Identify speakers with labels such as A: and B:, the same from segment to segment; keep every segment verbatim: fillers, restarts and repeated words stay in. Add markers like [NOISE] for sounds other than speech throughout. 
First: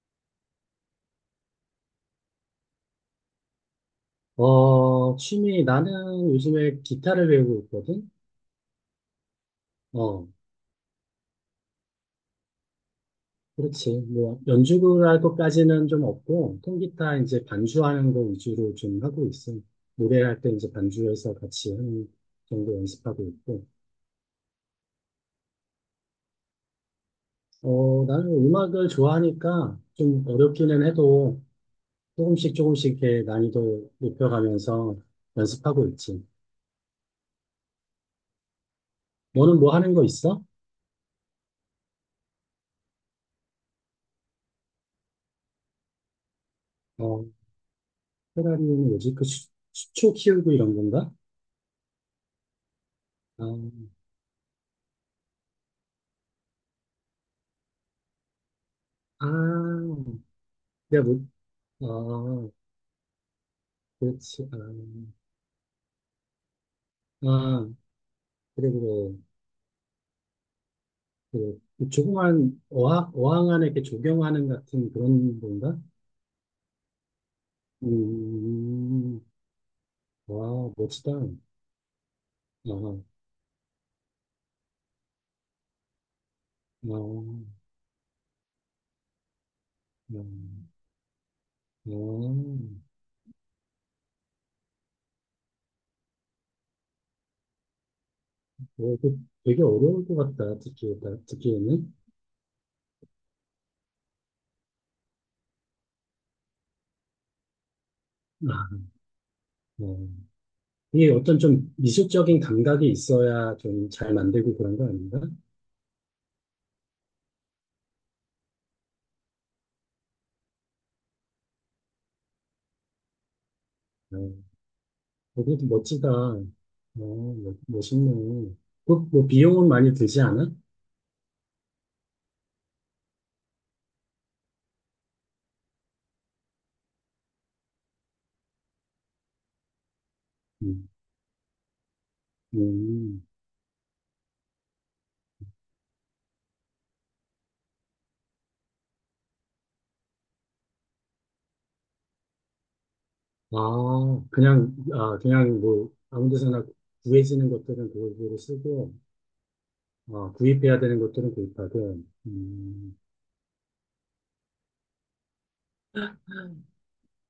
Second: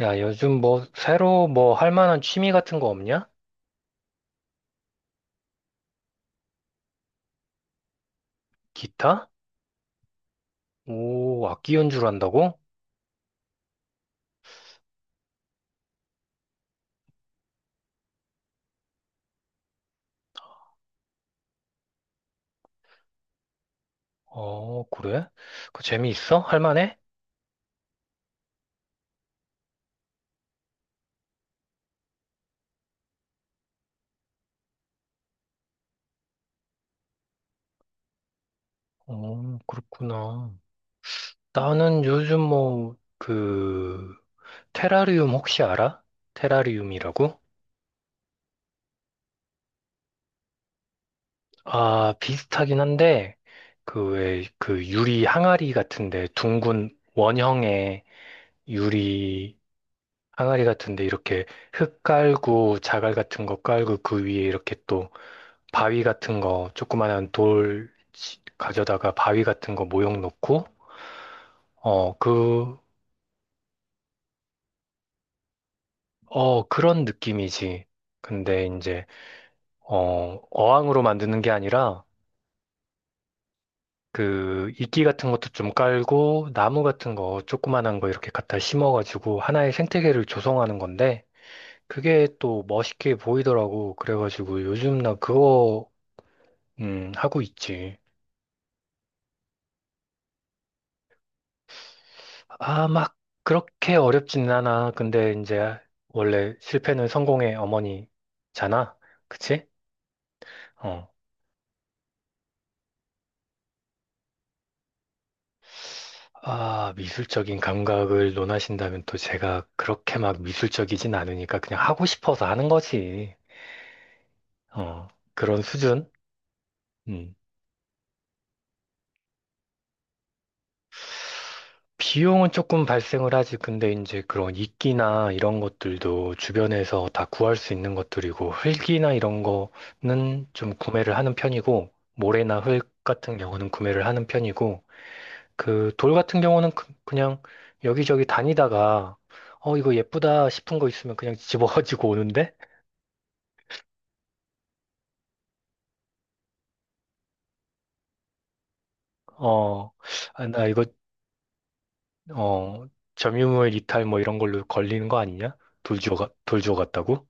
A: 야, 요즘 뭐, 새로 뭐, 할 만한 취미 같은 거 없냐?
B: 어, 취미, 나는 요즘에 기타를 배우고 있거든?
A: 기타?
B: 어,
A: 오, 악기 연주를 한다고?
B: 그렇지. 뭐, 연주를 할 것까지는 좀 없고, 통기타 이제 반주하는 거 위주로 좀 하고 있어. 노래할 때 이제 반주해서 같이 하는 정도 연습하고 있고.
A: 어, 그래? 그 재미있어? 할 만해?
B: 어, 나는 음악을 좋아하니까 좀 어렵기는 해도 조금씩 조금씩 이렇게 난이도 높여가면서 연습하고 있지.
A: 어,
B: 너는 뭐 하는 거 있어?
A: 그렇구나. 나는 요즘 뭐, 그, 테라리움 혹시 알아?
B: 어,
A: 테라리움이라고?
B: 페라리는 뭐지? 그 수, 수초 키우고 이런 건가?
A: 아, 비슷하긴 한데,
B: 아,
A: 그 왜, 그 유리 항아리 같은데, 둥근 원형의 유리
B: 아,
A: 항아리 같은데,
B: 내가 못,
A: 이렇게
B: 아,
A: 흙 깔고, 자갈 같은 거 깔고, 그 위에
B: 그렇지. 아,
A: 이렇게 또, 바위 같은 거, 조그만한
B: 아,
A: 돌 치-
B: 그래,
A: 가져다가
B: 그래.
A: 바위 같은 거 모형 놓고,
B: 그,
A: 어,
B: 조그만
A: 그,
B: 어항, 어항 안에 이렇게 조경하는 같은 그런 건가?
A: 어, 그런 느낌이지. 근데 이제,
B: 음,
A: 어,
B: 와,
A: 어항으로
B: 멋지다. 아,
A: 만드는 게 아니라,
B: 아, 아,
A: 그, 이끼 같은 것도 좀 깔고, 나무 같은 거, 조그만한 거 이렇게 갖다 심어가지고, 하나의
B: 아. 아.
A: 생태계를 조성하는 건데,
B: 어,
A: 그게 또 멋있게 보이더라고. 그래가지고, 요즘 나 그거, 음, 하고 있지.
B: 그 되게 어려울 것 같다, 듣기, 듣기에는.
A: 아, 막 그렇게 어렵진 않아. 근데 이제 원래 실패는 성공의
B: 아,
A: 어머니잖아. 그치?
B: 어.
A: 어.
B: 이게 어떤 좀 미술적인 감각이 있어야 좀 잘 만들고 그런 거 아닌가?
A: 아, 미술적인 감각을 논하신다면 또 제가 그렇게 막 미술적이진 않으니까 그냥 하고 싶어서 하는 거지.
B: 아.
A: 어. 그런
B: 거기도 멋지다.
A: 수준?
B: 어,
A: 음.
B: 멋- 멋있네. 그, 뭐, 비용은 많이 들지 않아?
A: 비용은 조금 발생을 하지. 근데 이제 그런 이끼나 이런 것들도 주변에서 다 구할 수 있는 것들이고, 흙이나 이런 거는 좀
B: 음,
A: 구매를 하는 편이고, 모래나 흙
B: 음.
A: 같은 경우는 구매를 하는 편이고, 그 돌 같은 경우는 그- 그냥 여기저기 다니다가, 어, 이거 예쁘다 싶은 거 있으면 그냥 집어가지고 [LAUGHS] 오는데,
B: 아, 그냥, 아, 그냥 뭐, 아무 데서나 구해지는 것들은 그걸 로 쓰고,
A: 어,
B: 아,
A: 아, 나
B: 구입해야
A: 이거,
B: 되는 것들은 구입하고,
A: 어,
B: 음,
A: 점유물 이탈 뭐 이런 걸로 걸리는 거 아니냐? 돌 주워, 가- 돌 주워 갔다고?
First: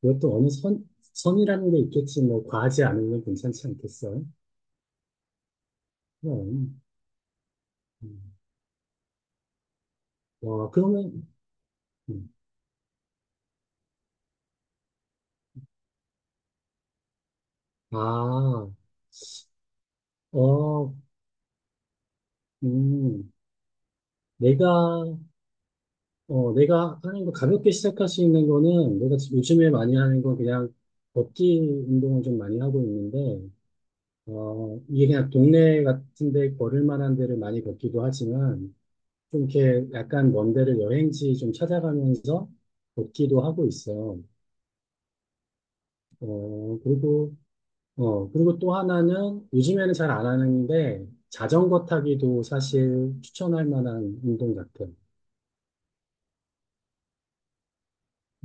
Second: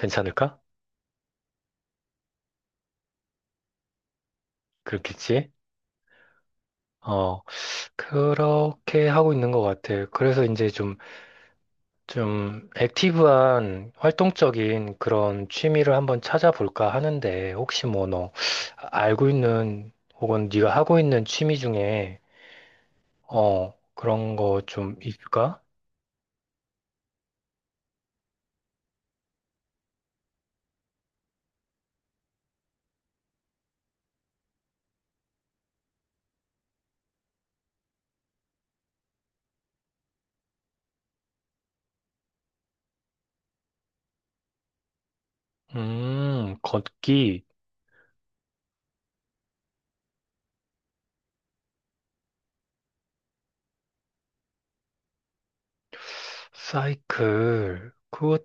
B: 그것도 어느 선, 선이라는 게 있겠지. 뭐, 과하지 않으면 괜찮지 않겠어?
A: 그렇겠지?
B: 그럼.
A: 어,
B: 음.
A: 그렇게 하고 있는 것 같아요. 그래서 이제
B: 와,
A: 좀,
B: 그러면, 음.
A: 좀 액티브한 활동적인 그런 취미를 한번 찾아볼까 하는데, 혹시 뭐 너
B: 아,
A: 알고 있는 혹은 네가
B: 어,
A: 하고 있는 취미 중에,
B: 음,
A: 어, 그런 거 좀
B: 내가
A: 있을까?
B: 어, 내가 하는 거 가볍게 시작할 수 있는 거는 내가 지금 요즘에 많이 하는 건 그냥 걷기 운동을 좀 많이 하고 있는데, 어, 이게 그냥 동네 같은데 걸을 만한 데를 많이 걷기도 하지만, 좀 이렇게 약간 먼 데를 여행지 좀 찾아가면서 걷기도 하고 있어.
A: 음,
B: 어, 그리고,
A: 걷기.
B: 어, 그리고 또 하나는 요즘에는 잘 안 하는데, 자전거 타기도 사실 추천할 만한 운동 같아.
A: 사이클.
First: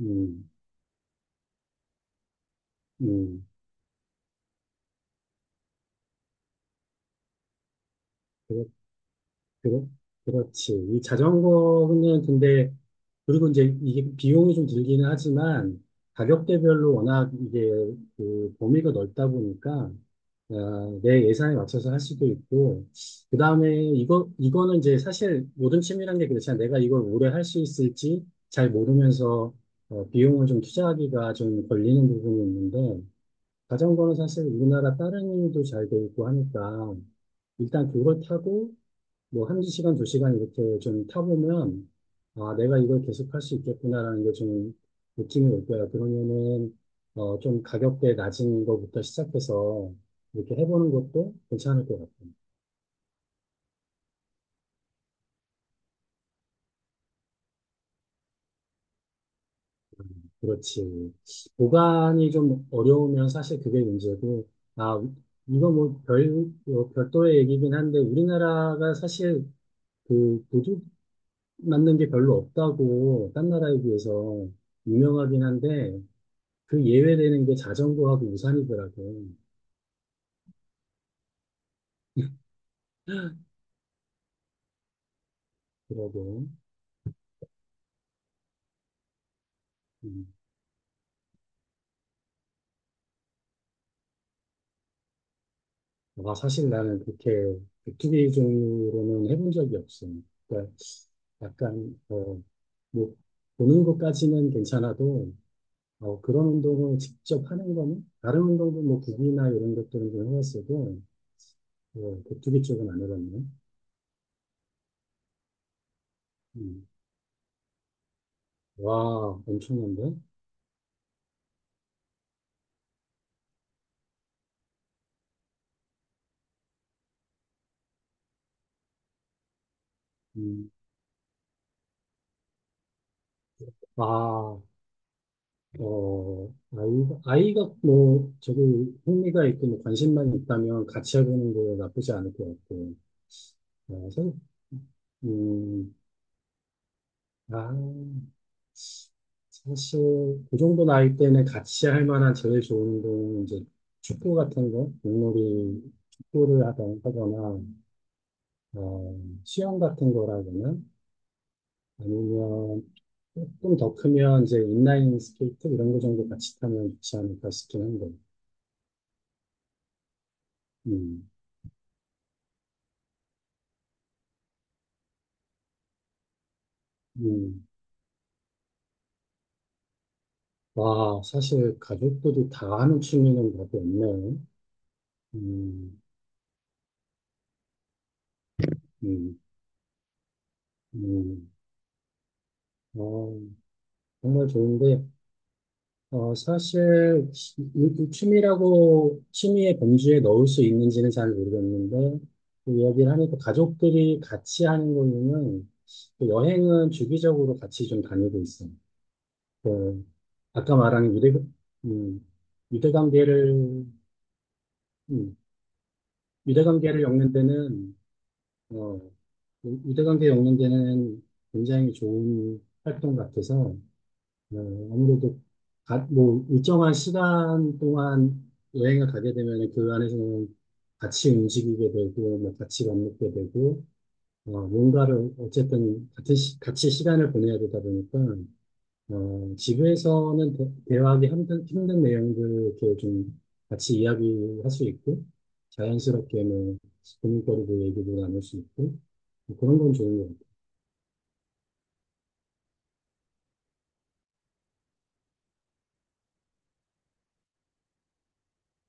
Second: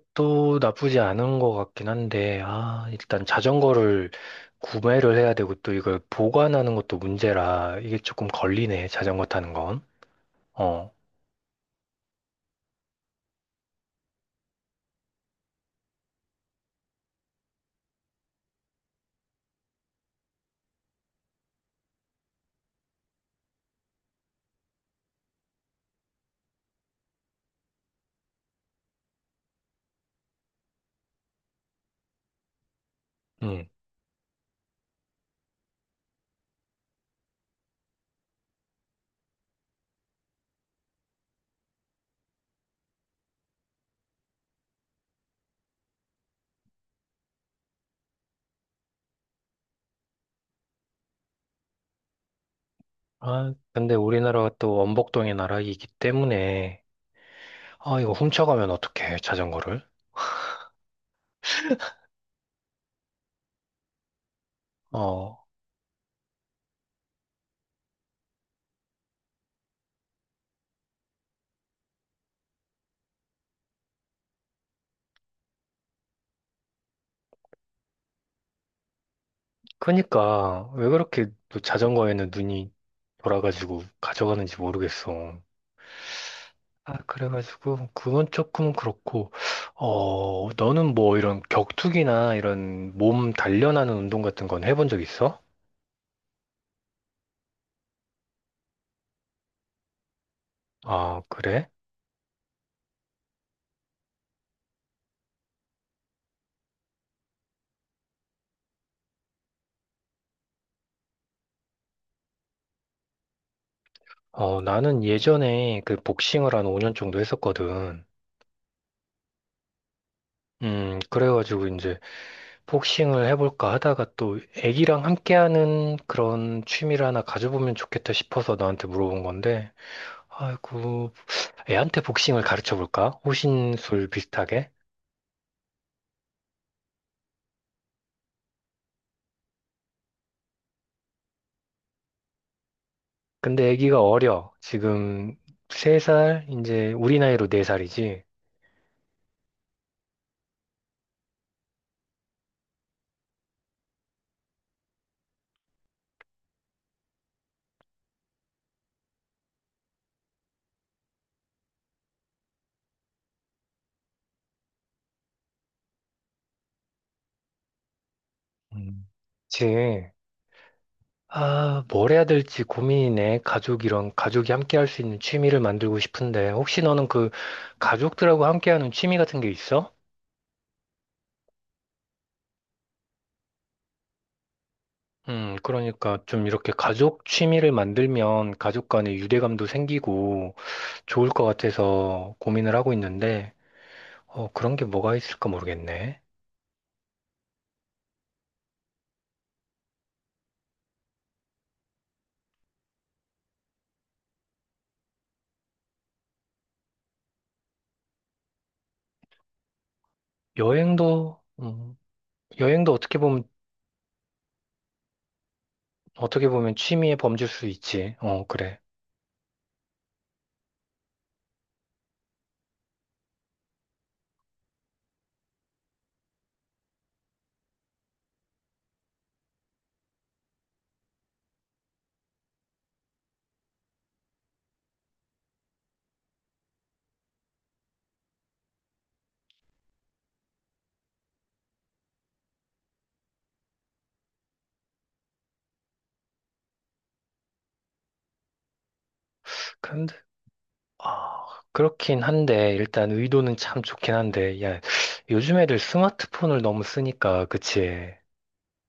B: 음,
A: 나쁘지 않은 것 같긴 한데, 아, 일단
B: 음.
A: 자전거를 구매를 해야 되고 또 이걸 보관하는 것도 문제라 이게 조금 걸리네, 자전거 타는
B: 그
A: 건.
B: 렇 그렇지.
A: 어,
B: 이 자전거는 근데, 그리고 이제 이게 비용이 좀 들기는 하지만, 가격대별로 워낙 이게 그 범위가 넓다 보니까, 어, 내 예산에 맞춰서 할 수도 있고, 그 다음에 이거, 이거는 이제 사실 모든 취미란 게 그렇잖아. 내가 이걸 오래 할 수 있을지 잘 모르면서, 어, 비용을 좀 투자하기가 좀 걸리는 부분이 있는데,
A: 음.
B: 자전거는 사실 우리나라 다른 일도 잘 돼 있고 하니까, 일단 그걸 타고 뭐 한두 시간, 두 시간 이렇게 좀 타보면 아 내가 이걸 계속 할 수 있겠구나라는 게 좀 느낌이 올 거야. 그러면은 어 좀 가격대 낮은 거부터 시작해서 이렇게 해보는 것도 괜찮을 것 같아.
A: 아, 근데 우리나라가 또 원복동의 나라이기 때문에, 아, 이거 훔쳐가면 어떡해, 자전거를.
B: 그렇지. 보관이 좀 어려우면 사실 그게 문제고 아
A: 어,
B: 이거 뭐별 별도의 얘기긴 한데 우리나라가 사실 그 도둑 맞는 게 별로 없다고 딴 나라에 비해서 유명하긴 한데 그 예외되는 게 자전거하고 우산이더라고요.
A: 그니까, 왜 그렇게 또 자전거에는 눈이 돌아가지고 가져가는지 모르겠어.
B: 그러고.
A: 아, 그래가지고, 그건 조금 그렇고,
B: 음.
A: 어, 너는 뭐 이런 격투기나 이런 몸 단련하는 운동 같은 건 해본 적 있어?
B: 아, 사실 나는 그렇게 백투기 종류로는 해본 적이 없어요. 그러니까
A: 아, 그래?
B: 약간, 어, 뭐, 보는 것까지는 괜찮아도, 어, 그런 운동을 직접 하는 거는, 다른 운동도 뭐, 구기나 이런 것들은 좀 해봤어도, 어, 격투기 쪽은 안 해봤네.
A: 어, 나는 예전에 그 복싱을 한
B: 음.
A: 오 년 정도 했었거든.
B: 와, 엄청난데?
A: 음, 그래가지고 이제 복싱을 해볼까 하다가 또 애기랑 함께하는 그런 취미를 하나 가져보면 좋겠다 싶어서 너한테 물어본 건데,
B: 음.
A: 아이고, 애한테 복싱을 가르쳐볼까? 호신술
B: 아,
A: 비슷하게?
B: 어, 아이가, 아이가 뭐, 저기 흥미가 있고 뭐 관심만 있다면 같이 해보는 거 나쁘지 않을 것 같고.
A: 근데 아기가
B: 그래서,
A: 어려. 지금
B: 음,
A: 세살, 이제 우리 나이로
B: 아,
A: 네살이지.
B: 사실, 그 정도 나이 때는 같이 할 만한 제일 좋은 운동은 이제 축구 같은 거, 공놀이, 축구를 하다- 하거나, 어, 수영 같은 거라거나, 아니면 조금 더 크면 이제 인라인 스케이트 이런 거 정도 같이 타면 좋지 않을까 싶긴 한데.
A: 음. 그치.
B: 음,
A: 아, 뭘 해야 될지 고민이네. 가족이랑 가족이 함께 할 수 있는 취미를 만들고 싶은데, 혹시 너는 그
B: 음.
A: 가족들하고 함께 하는 취미 같은 게 있어?
B: 와, 사실 가족들이 다 하는 취미는 답이 없네요.
A: 음,
B: 음,
A: 그러니까 좀 이렇게 가족 취미를 만들면 가족 간의
B: 음,
A: 유대감도 생기고 좋을 것
B: 음.
A: 같아서 고민을 하고
B: 어,
A: 있는데,
B: 정말
A: 어, 그런 게
B: 좋은데,
A: 뭐가 있을까 모르겠네.
B: 어, 사실 이- 이 취미라고 취미의 범주에 넣을 수 있는지는 잘 모르겠는데, 그 이야기를 하니까 가족들이 같이 하는 거는 그 여행은 주기적으로 같이 좀 다니고 있어요. 그 아까 말한 유대,
A: 여행도, 음,
B: 음,
A: 여행도 어떻게 보면
B: 유대관계를, 음,
A: 어떻게 보면
B: 유대관계를
A: 취미의
B: 엮는
A: 범주일 수
B: 데는
A: 있지. 어, 그래.
B: 유대관계 연관되는 굉장히 좋은 활동 같아서 어, 아무래도 가- 뭐 일정한 시간 동안 여행을 가게 되면 그 안에서는 같이 움직이게 되고 뭐 같이 밥 먹게 되고 어, 뭔가를 어쨌든 같은 시, 같이 시간을 보내야 되다 보니까 어, 집에서는 대, 대화하기 힘든, 힘든 내용들을 이렇게 좀 같이 이야기할 수 있고 자연스럽게 뭐 고민거리도 얘기도 나눌 수 있고 뭐 그런 건
A: 근데,
B: 좋은 것 같아요.
A: 아, 그렇긴 한데, 일단 의도는 참 좋긴 한데, 야, 요즘 애들 스마트폰을 너무 쓰니까, 그치?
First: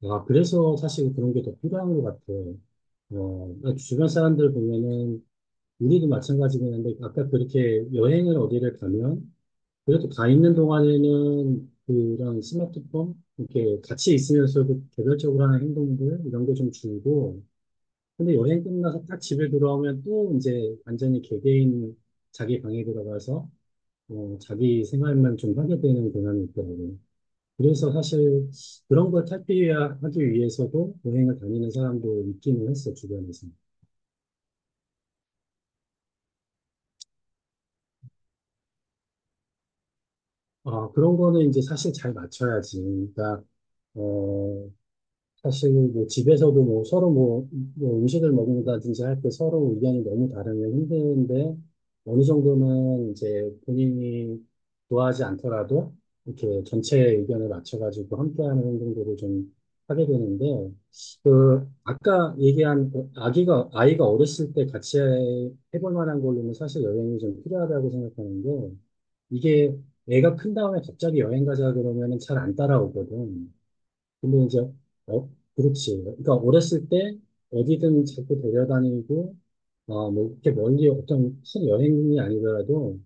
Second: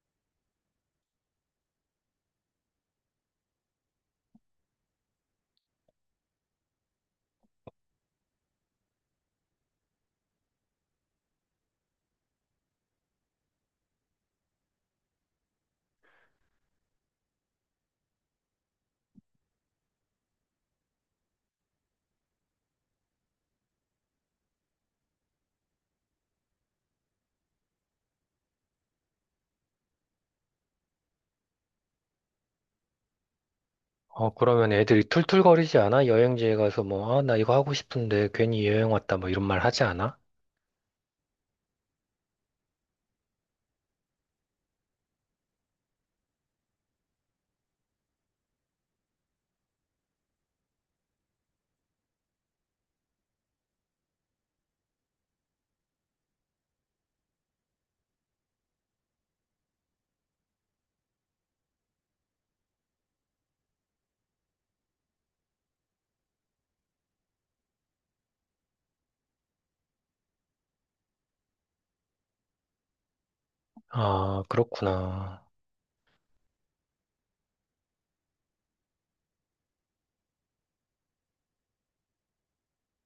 B: 아, 그래서 사실 그런 게 더 필요한 것 같아. 어, 그러니까 주변 사람들 보면은, 우리도 마찬가지긴 한데, 아까 그렇게 여행을 어디를 가면, 그래도 가 있는 동안에는 그런 스마트폰, 이렇게 같이 있으면서도 개별적으로 하는 행동들, 이런 게 좀 줄고, 근데 여행 끝나서 딱 집에 돌아오면 또 이제 완전히 개개인 자기 방에 들어가서, 어, 자기 생활만 좀 하게 되는 경향이 있더라고요. 그래서 사실 그런 걸 탈피하기 위해서도 여행을 다니는 사람도 있기는 했어, 주변에서.
A: 어, 그러면 애들이 툴툴거리지 않아? 여행지에 가서 뭐, 아, 나 이거 하고 싶은데 괜히 여행 왔다, 뭐 이런 말 하지 않아?
B: 아, 그런 거는 이제 사실 잘 맞춰야지. 그러니까, 어, 사실 뭐 집에서도 뭐 서로 뭐, 뭐 음식을 먹는다든지 할 때 서로 의견이 너무 다르면 힘든데 어느 정도는 이제 본인이 좋아하지 않더라도 이렇게 전체의 의견을 맞춰가지고 함께하는 행동들을 좀 하게 되는데 그 아까 얘기한 그 아기가 아이가 어렸을 때 같이 해볼 만한 걸로는 사실 여행이 좀 필요하다고 생각하는 게 이게 애가 큰 다음에 갑자기 여행 가자 그러면은 잘 안 따라오거든.
A: 아,
B: 근데 이제, 어,
A: 그렇구나.
B: 그렇지. 그러니까 어렸을 때 어디든 자꾸 데려다니고, 어, 뭐, 이렇게 멀리 어떤 큰 여행이 아니더라도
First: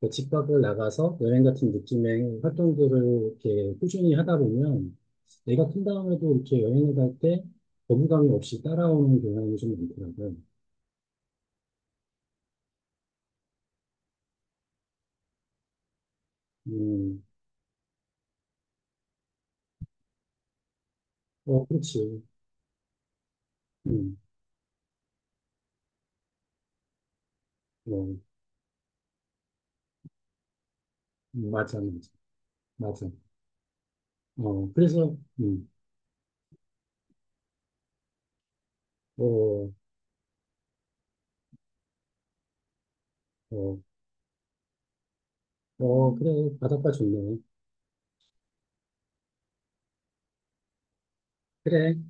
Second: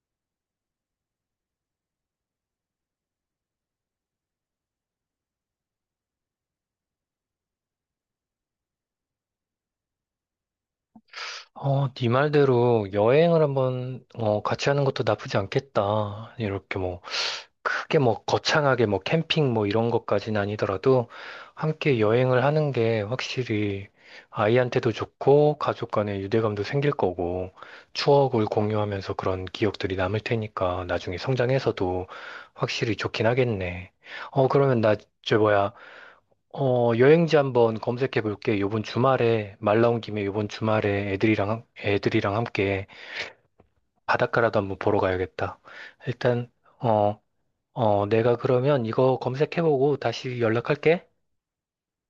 B: 그집 밖을 나가서 여행 같은 느낌의 활동들을 이렇게 꾸준히 하다 보면 내가 큰 다음에도 이렇게 여행을 갈 때 거부감이 없이 따라오는 경향이 좀 많더라고요.
A: 어, 네 말대로 여행을 한번, 어, 같이 하는 것도 나쁘지 않겠다. 이렇게 뭐.
B: 음,
A: 크게 뭐 거창하게 뭐 캠핑 뭐 이런 것까지는 아니더라도
B: 어,
A: 함께
B: 그렇지.
A: 여행을 하는 게 확실히
B: 음,
A: 아이한테도 좋고 가족 간의 유대감도 생길 거고
B: 어,
A: 추억을 공유하면서 그런 기억들이 남을 테니까 나중에
B: 음, 맞아,
A: 성장해서도
B: 맞아.
A: 확실히
B: 맞아.
A: 좋긴 하겠네. 어,
B: 어,
A: 그러면 나,
B: 그래서,
A: 저
B: 음,
A: 뭐야, 어, 여행지 한번 검색해 볼게. 요번 주말에,
B: 어,
A: 말 나온 김에 요번 주말에 애들이랑, 애들이랑 함께
B: 어,
A: 바닷가라도 한번 보러 가야겠다.
B: 어, 그래.
A: 일단,
B: 바닷가
A: 어,
B: 좋네.
A: 어, 내가 그러면 이거 검색해보고 다시 연락할게.
B: 그래.